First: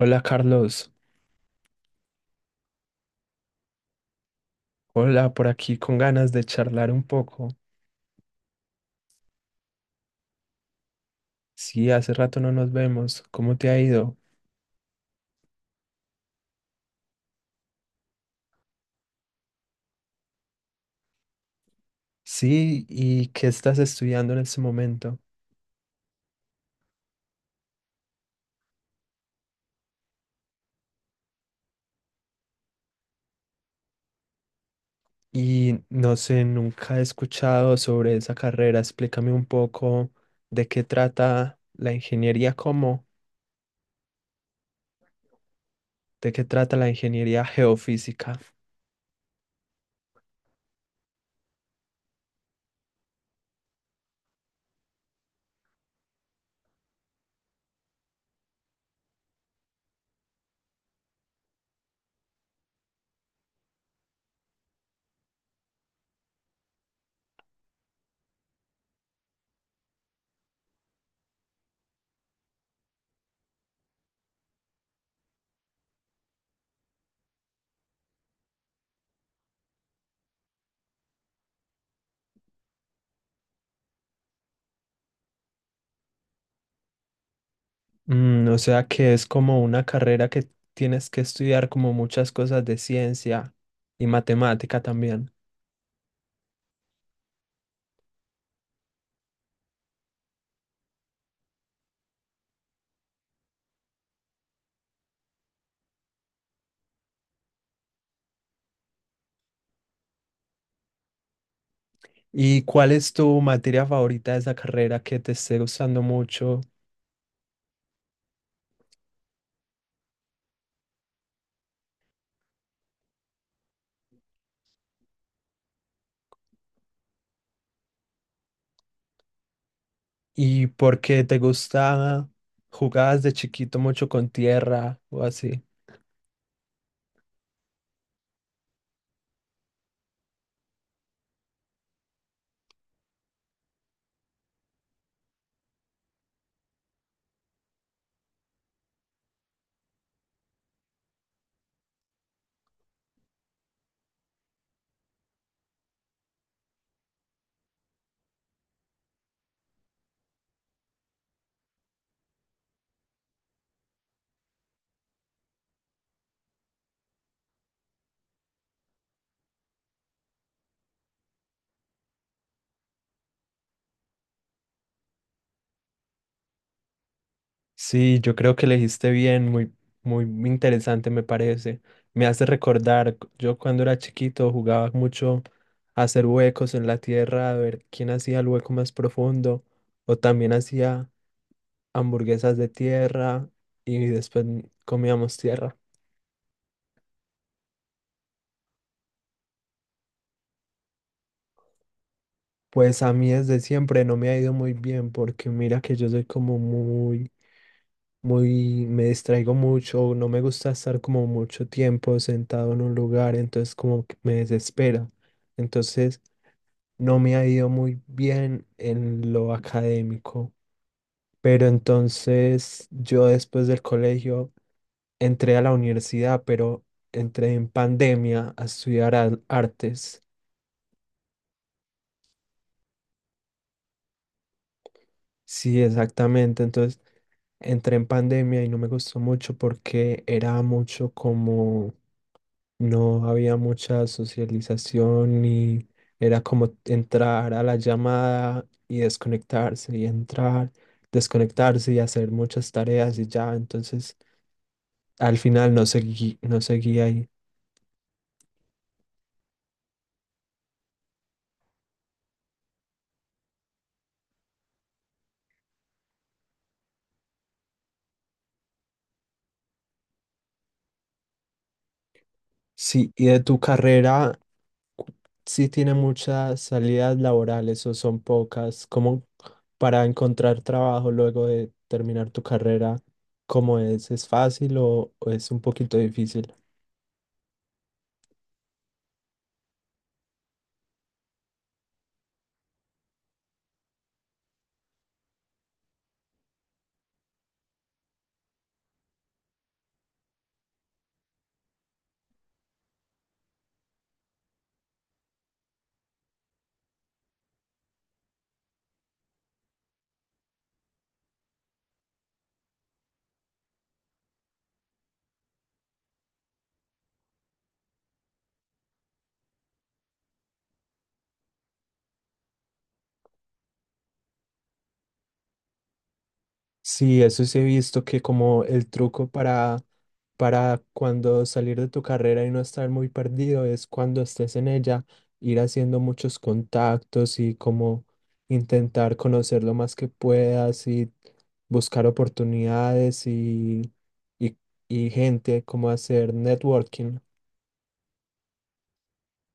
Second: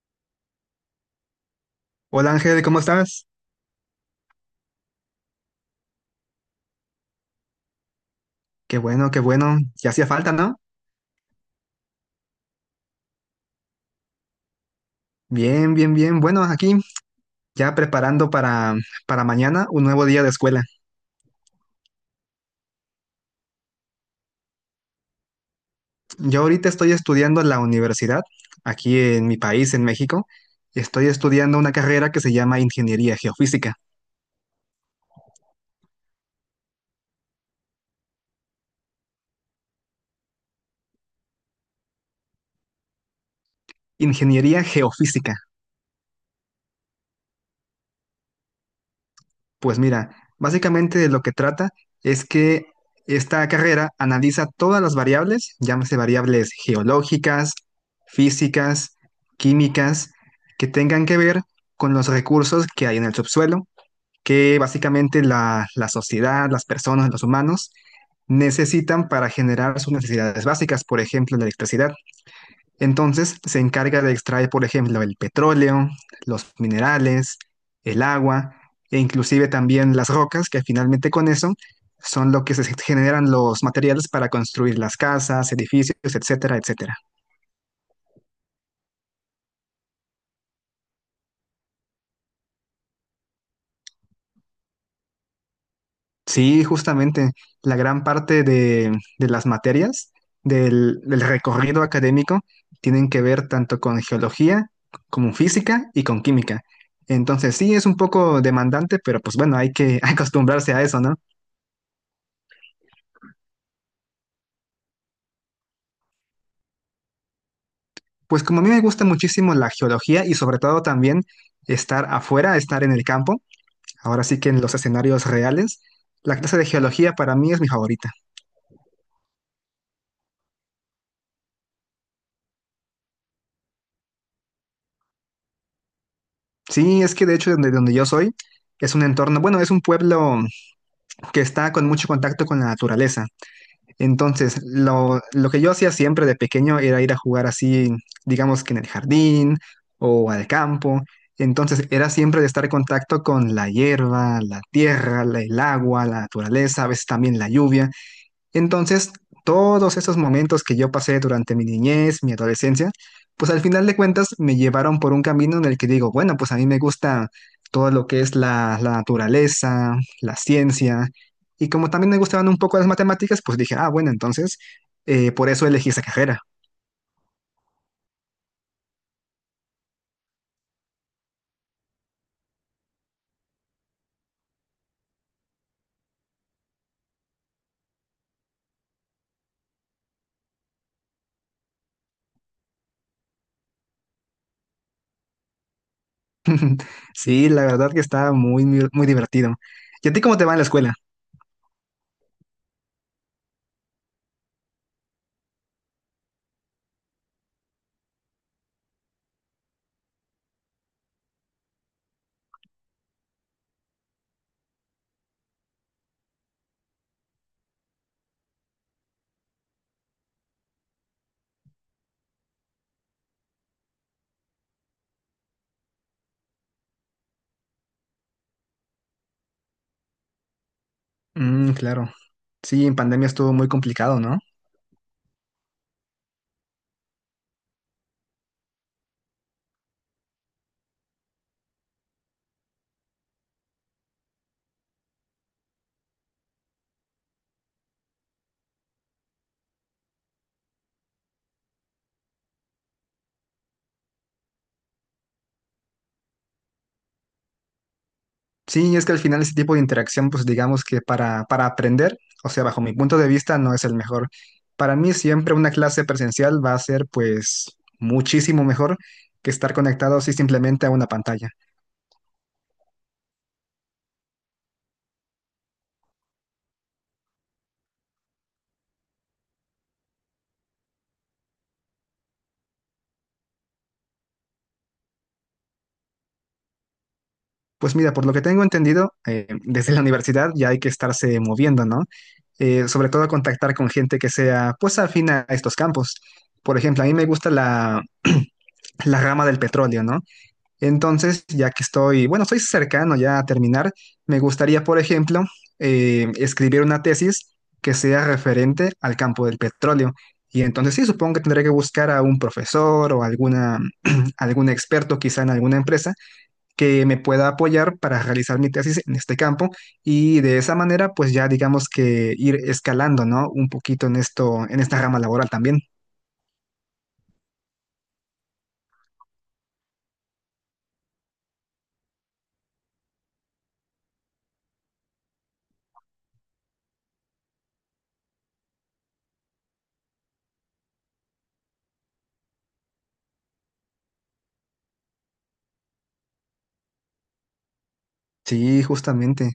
Hola Carlos, Hola Ángel, ¿cómo estás? hola por aquí con ganas de charlar un poco. Qué bueno, qué bueno. Ya hacía falta, ¿no? Sí, hace rato no nos vemos. ¿Cómo te ha ido? Bien, bien, bien. Bueno, aquí ya preparando para mañana un nuevo día de escuela. Sí, ¿y qué estás estudiando en este momento? Yo ahorita estoy estudiando en la universidad, aquí en mi país, en México. Estoy estudiando una carrera que se llama Ingeniería Geofísica. Y no sé, nunca he escuchado sobre esa carrera. Explícame un poco de qué trata la ingeniería, cómo, Ingeniería Geofísica. de qué trata la ingeniería geofísica. Pues mira, básicamente de lo que trata es que esta carrera analiza todas las variables, llámese variables geológicas, físicas, químicas, que tengan que ver con los recursos que hay en el subsuelo, que básicamente la sociedad, las personas, los humanos necesitan para generar sus necesidades básicas, por ejemplo, la electricidad. Entonces se encarga de extraer, por ejemplo, el petróleo, los minerales, el agua e inclusive también las rocas, que finalmente con eso son lo que se generan los materiales para construir las casas, edificios, etcétera, etcétera. O sea que es como una carrera que tienes que estudiar como muchas cosas de ciencia y matemática también. Sí, justamente la gran parte de las materias del recorrido académico tienen que ver tanto con geología como física y con química. Entonces sí, es un poco demandante, pero pues bueno, hay que acostumbrarse a eso, ¿no? ¿Y cuál es tu materia favorita de esa carrera que te esté gustando mucho? Pues como a mí me gusta muchísimo la geología y sobre todo también estar afuera, estar en el campo, ahora sí que en los escenarios reales, la clase de geología para mí es mi favorita. ¿Y por qué te gusta? ¿Jugabas de chiquito mucho con tierra o así? Sí, es que de hecho donde yo soy es un entorno, bueno, es un pueblo que está con mucho contacto con la naturaleza. Entonces, lo que yo hacía siempre de pequeño era ir a jugar así, digamos que en el jardín o al campo. Entonces, era siempre de estar en contacto con la hierba, la tierra, el agua, la naturaleza, a veces también la lluvia. Entonces, todos esos momentos que yo pasé durante mi niñez, mi adolescencia, pues al final de cuentas me llevaron por un camino en el que digo, bueno, pues a mí me gusta todo lo que es la naturaleza, la ciencia, y como también me gustaban un poco las matemáticas, pues dije, ah, bueno, entonces, por eso elegí esa carrera. Sí, yo creo que elegiste bien, muy, muy interesante me parece. Me hace recordar, yo cuando era chiquito jugaba mucho a hacer huecos en la tierra, a ver quién hacía el hueco más profundo, o también hacía hamburguesas de tierra y después comíamos tierra. Sí, la verdad que está muy, muy muy divertido. ¿Y a ti cómo te va en la escuela? Pues a mí desde siempre no me ha ido muy bien porque mira que yo soy como muy me distraigo mucho, no me gusta estar como mucho tiempo sentado en un lugar, entonces como que me desespera. Entonces no me ha ido muy bien en lo académico, pero entonces yo después del colegio entré a la universidad, pero entré en pandemia a estudiar artes. Mm, claro. Sí, en pandemia estuvo muy complicado, ¿no? Sí, exactamente. Entonces entré en pandemia y no me gustó mucho porque era mucho como no había mucha socialización y era como entrar a la llamada y desconectarse y entrar, desconectarse y hacer muchas tareas y ya, entonces al final no seguí, ahí. Sí, es que al final ese tipo de interacción, pues digamos que para aprender, o sea, bajo mi punto de vista, no es el mejor. Para mí siempre una clase presencial va a ser pues muchísimo mejor que estar conectado así simplemente a una pantalla. Sí, y de tu carrera, cu- sí tiene muchas salidas laborales o son pocas, como para encontrar trabajo luego de terminar tu carrera, ¿cómo es? ¿Es fácil o es un poquito difícil? Pues mira, por lo que tengo entendido, desde la universidad ya hay que estarse moviendo, ¿no? Sobre todo contactar con gente que sea pues afín a estos campos. Por ejemplo, a mí me gusta la rama del petróleo, ¿no? Entonces, ya que estoy, bueno, estoy cercano ya a terminar, me gustaría, por ejemplo, escribir una tesis que sea referente al campo del petróleo. Y entonces sí, supongo que tendré que buscar a un profesor o alguna, algún experto quizá en alguna empresa que me pueda apoyar para realizar mi tesis en este campo y de esa manera pues ya digamos que ir escalando, ¿no? Un poquito en esto, en esta rama laboral también. Sí, eso sí he visto que como el truco para cuando salir de tu carrera y no estar muy perdido es cuando estés en ella, ir haciendo muchos contactos y como intentar conocer lo más que puedas y buscar oportunidades y, y gente, como hacer networking. Sí, justamente.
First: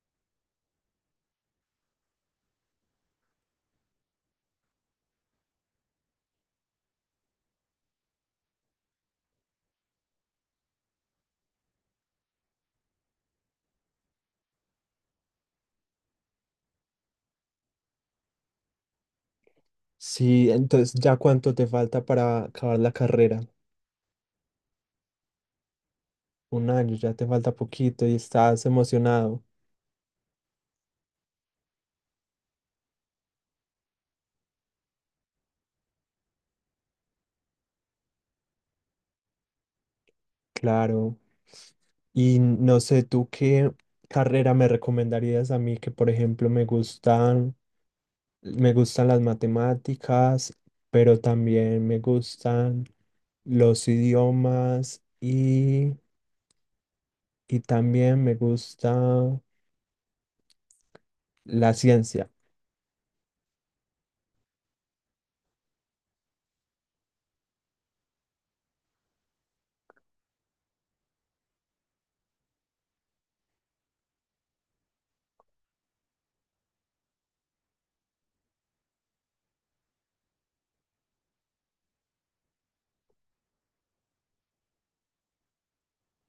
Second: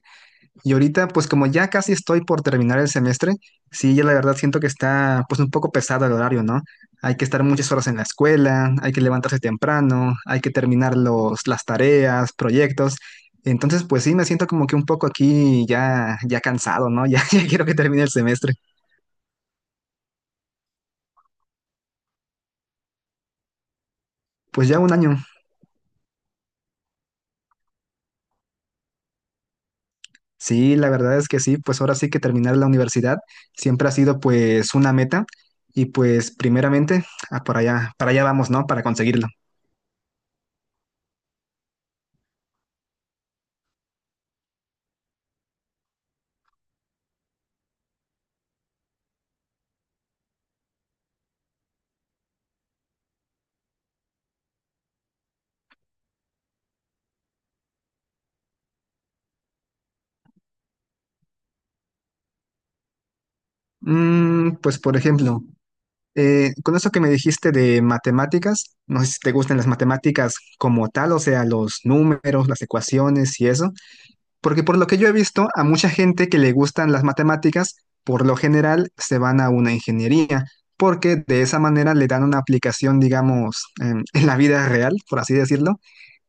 Y ahorita, pues como ya casi estoy por terminar el semestre, sí, ya la verdad siento que está pues un poco pesado el horario, ¿no? Hay que estar muchas horas en la escuela, hay que levantarse temprano, hay que terminar los, las tareas, proyectos. Entonces, pues sí, me siento como que un poco aquí ya, ya cansado, ¿no? Ya, ya quiero que termine el semestre. Sí, entonces ya cuánto te falta para acabar la carrera. Pues ya un año. Un año, ya te falta poquito y estás emocionado. Sí, la verdad es que sí, pues ahora sí que terminar la universidad siempre ha sido pues una meta y pues primeramente ah, para allá vamos, ¿no? Para conseguirlo. Claro. Y no sé, tú qué carrera me recomendarías a mí que, por ejemplo, me gustan las matemáticas, pero también me gustan los idiomas y también me gusta la ciencia. Mm, pues por ejemplo, con eso que me dijiste de matemáticas, no sé si te gustan las matemáticas como tal, o sea, los números, las ecuaciones y eso, porque por lo que yo he visto, a mucha gente que le gustan las matemáticas, por lo general se van a una ingeniería, porque de esa manera le dan una aplicación, digamos, en la vida real, por así decirlo,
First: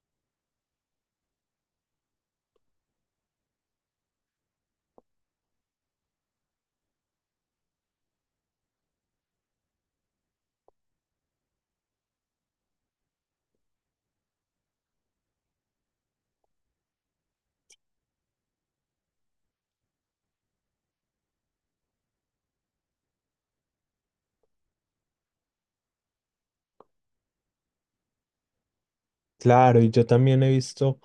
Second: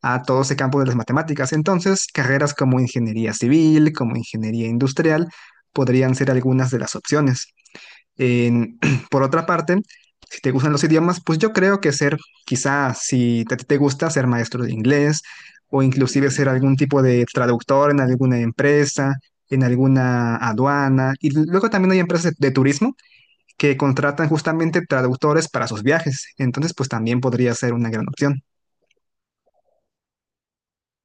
a todo ese campo de las matemáticas. Entonces, carreras como ingeniería civil, como ingeniería industrial, podrían ser algunas de las opciones. En- por otra parte, si te gustan los idiomas, pues yo creo que ser, quizás si te gusta ser maestro de inglés o inclusive ser algún tipo de traductor en alguna empresa, en alguna aduana. Y luego también hay empresas de turismo que contratan justamente traductores para sus viajes. Entonces, pues también podría ser una gran opción. Claro, y yo también he visto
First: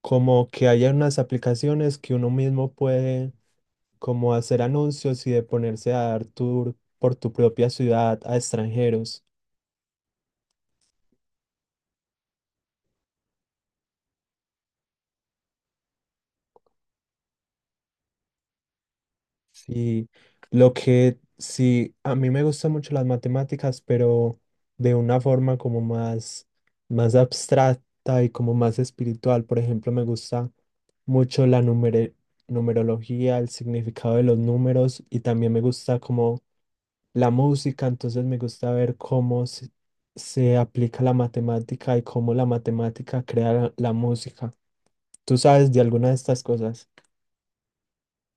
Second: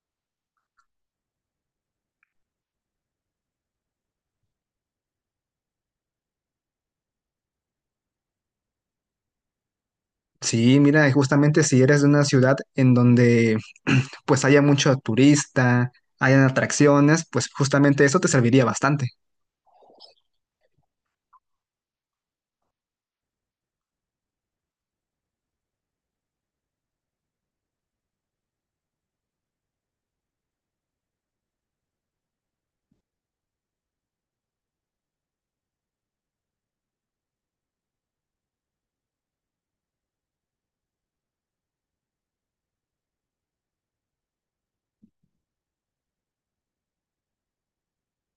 como que hay unas aplicaciones que uno mismo puede como hacer anuncios y de ponerse a dar tour por tu propia ciudad a extranjeros. Sí, mira, y justamente si eres de una ciudad en donde pues haya mucho turista, hayan atracciones, pues justamente eso te serviría bastante. Sí, lo que sí, a mí me gustan mucho las matemáticas, pero de una forma como más, más abstracta y como más espiritual. Por ejemplo, me gusta mucho la numerología, el significado de los números y también me gusta como la música, entonces me gusta ver se aplica la matemática y cómo la matemática crea la música. ¿Tú sabes de alguna de estas cosas?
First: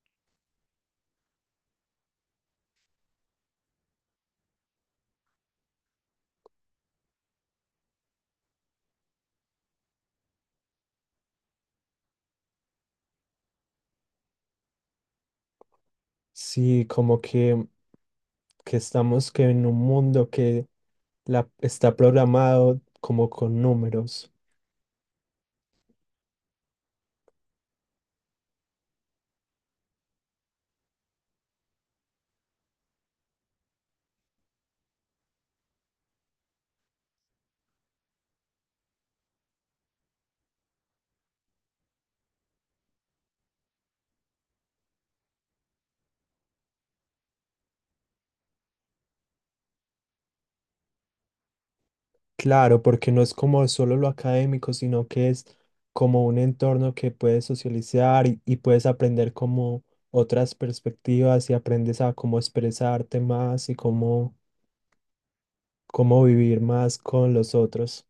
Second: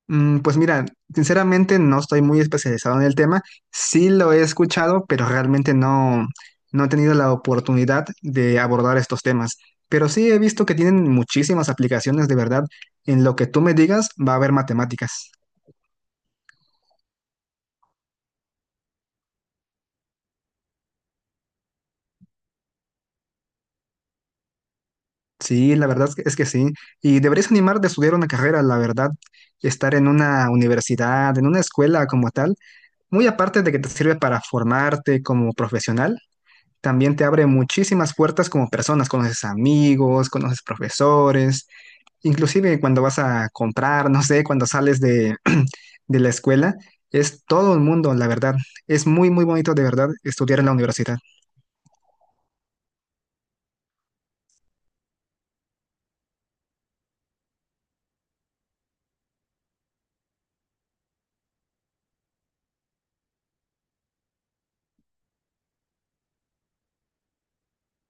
Mm, pues mira, sinceramente no estoy muy especializado en el tema. Sí lo he escuchado, pero realmente no, no he tenido la oportunidad de abordar estos temas. Pero sí he visto que tienen muchísimas aplicaciones de verdad. En lo que tú me digas va a haber matemáticas. Sí, como que estamos que en un mundo que está programado como con números. Sí, la verdad es que sí. Y deberías animarte a estudiar una carrera, la verdad. Estar en una universidad, en una escuela como tal, muy aparte de que te sirve para formarte como profesional, también te abre muchísimas puertas como personas, conoces amigos, conoces profesores, inclusive cuando vas a comprar, no sé, cuando sales de, de la escuela, es todo el mundo, la verdad. Es muy, muy bonito de verdad estudiar en la universidad. Claro, porque no es como solo lo académico, sino que es como un entorno que puedes socializar y puedes aprender como otras perspectivas y aprendes a cómo expresarte más y cómo, cómo vivir más con los otros.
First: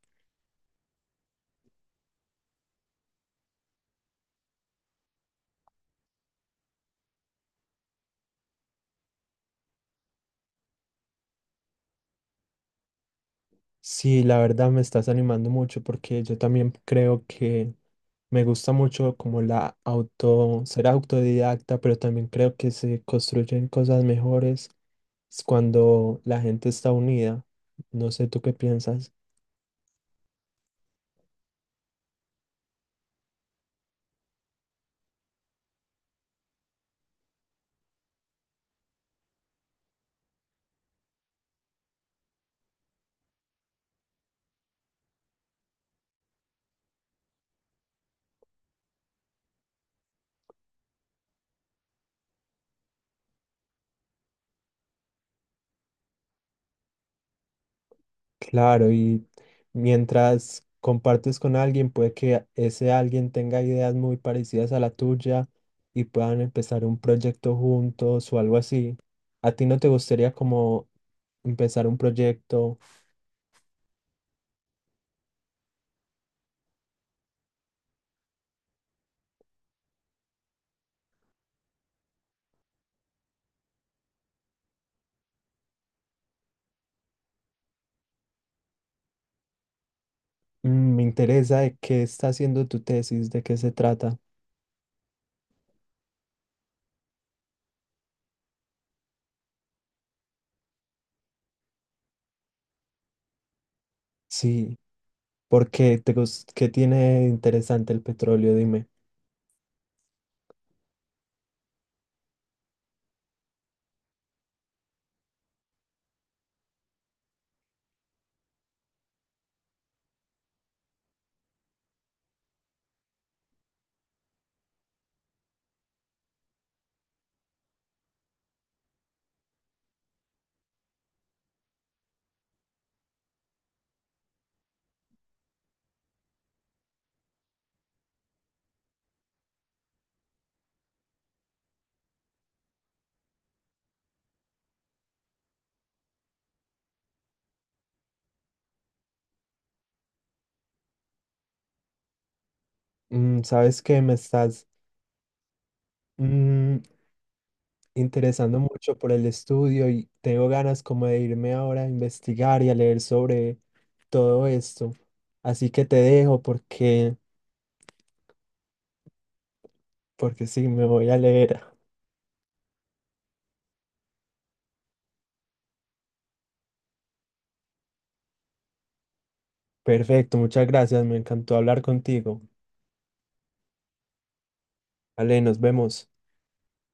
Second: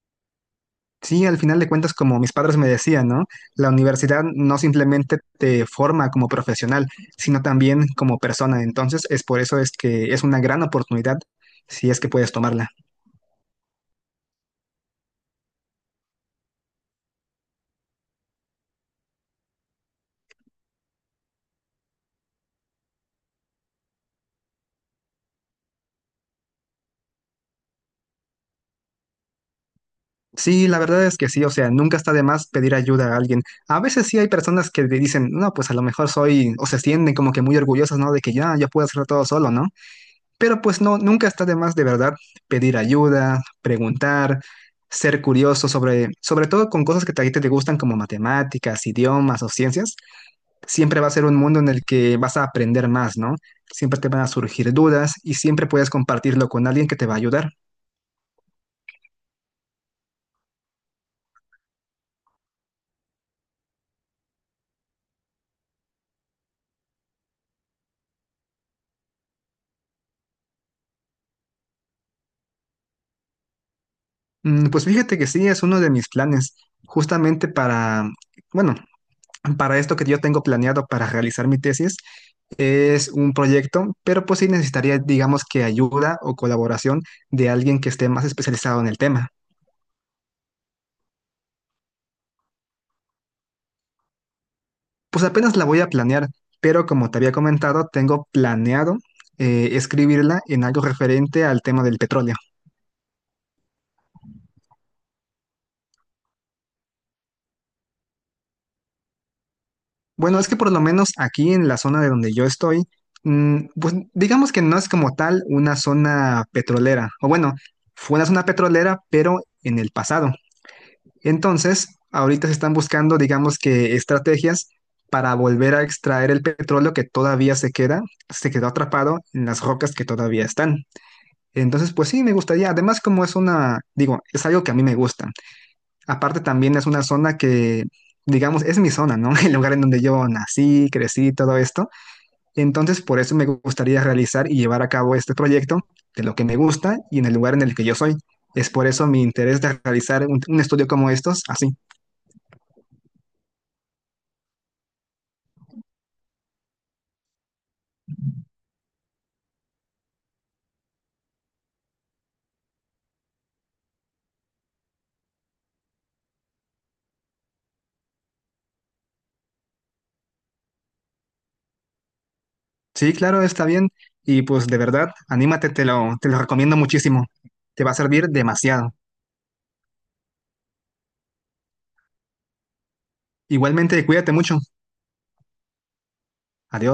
Sí, al final de cuentas, como mis padres me decían, ¿no? La universidad no simplemente te forma como profesional, sino también como persona. Entonces, es por eso es que es una gran oportunidad si es que puedes tomarla. Sí, la verdad me estás animando mucho porque yo también creo que me gusta mucho como la auto, ser autodidacta, pero también creo que se construyen cosas mejores cuando la gente está unida. No sé, ¿tú qué piensas? Sí, la verdad es que sí, o sea, nunca está de más pedir ayuda a alguien. A veces sí hay personas que te dicen, no, pues a lo mejor soy, o se sienten como que muy orgullosas, ¿no? De que ya, yo puedo hacerlo todo solo, ¿no? Pero pues no, nunca está de más de verdad pedir ayuda, preguntar, ser curioso sobre, sobre todo con cosas que a ti te gustan como matemáticas, idiomas o ciencias. Siempre va a ser un mundo en el que vas a aprender más, ¿no? Siempre te van a surgir dudas y siempre puedes compartirlo con alguien que te va a ayudar. Claro, y mientras compartes con alguien, puede que ese alguien tenga ideas muy parecidas a la tuya y puedan empezar un proyecto juntos o algo así. ¿A ti no te gustaría como empezar un proyecto? Mm, pues fíjate que sí, es uno de mis planes, justamente para, bueno, para esto que yo tengo planeado para realizar mi tesis, es un proyecto, pero pues sí necesitaría, digamos que ayuda o colaboración de alguien que esté más especializado en el tema. Me interesa de qué está haciendo tu tesis, de qué se trata. Pues apenas la voy a planear, pero como te había comentado, tengo planeado escribirla en algo referente al tema del petróleo. Sí, porque ¿qué tiene de interesante el petróleo? Dime. Bueno, es que por lo menos aquí en la zona de donde yo estoy, mm, pues digamos que no es como tal una zona petrolera, o bueno, fue una zona petrolera, pero en el pasado. Entonces, ahorita se están buscando, digamos que estrategias para volver a extraer el petróleo que todavía se queda, se quedó atrapado en las rocas que todavía están. Entonces, pues sí, me gustaría, además como es una, digo, es algo que a mí me gusta. Aparte también es una zona que, digamos, es mi zona, ¿no? El lugar en donde yo nací, crecí, todo esto. Entonces, por eso me gustaría realizar y llevar a cabo este proyecto de lo que me gusta y en el lugar en el que yo soy. Es por eso mi interés de realizar un estudio como estos, así. ¿Sabes qué me estás mm, interesando mucho por el estudio y tengo ganas como de irme ahora a investigar y a leer sobre todo esto? Así que te dejo porque, porque sí, me voy a leer. Sí, claro, está bien. Y pues de verdad, anímate, te lo recomiendo muchísimo. Te va a servir demasiado. Perfecto, muchas gracias, me encantó hablar contigo. Igualmente, cuídate mucho. Vale, nos vemos. Adiós.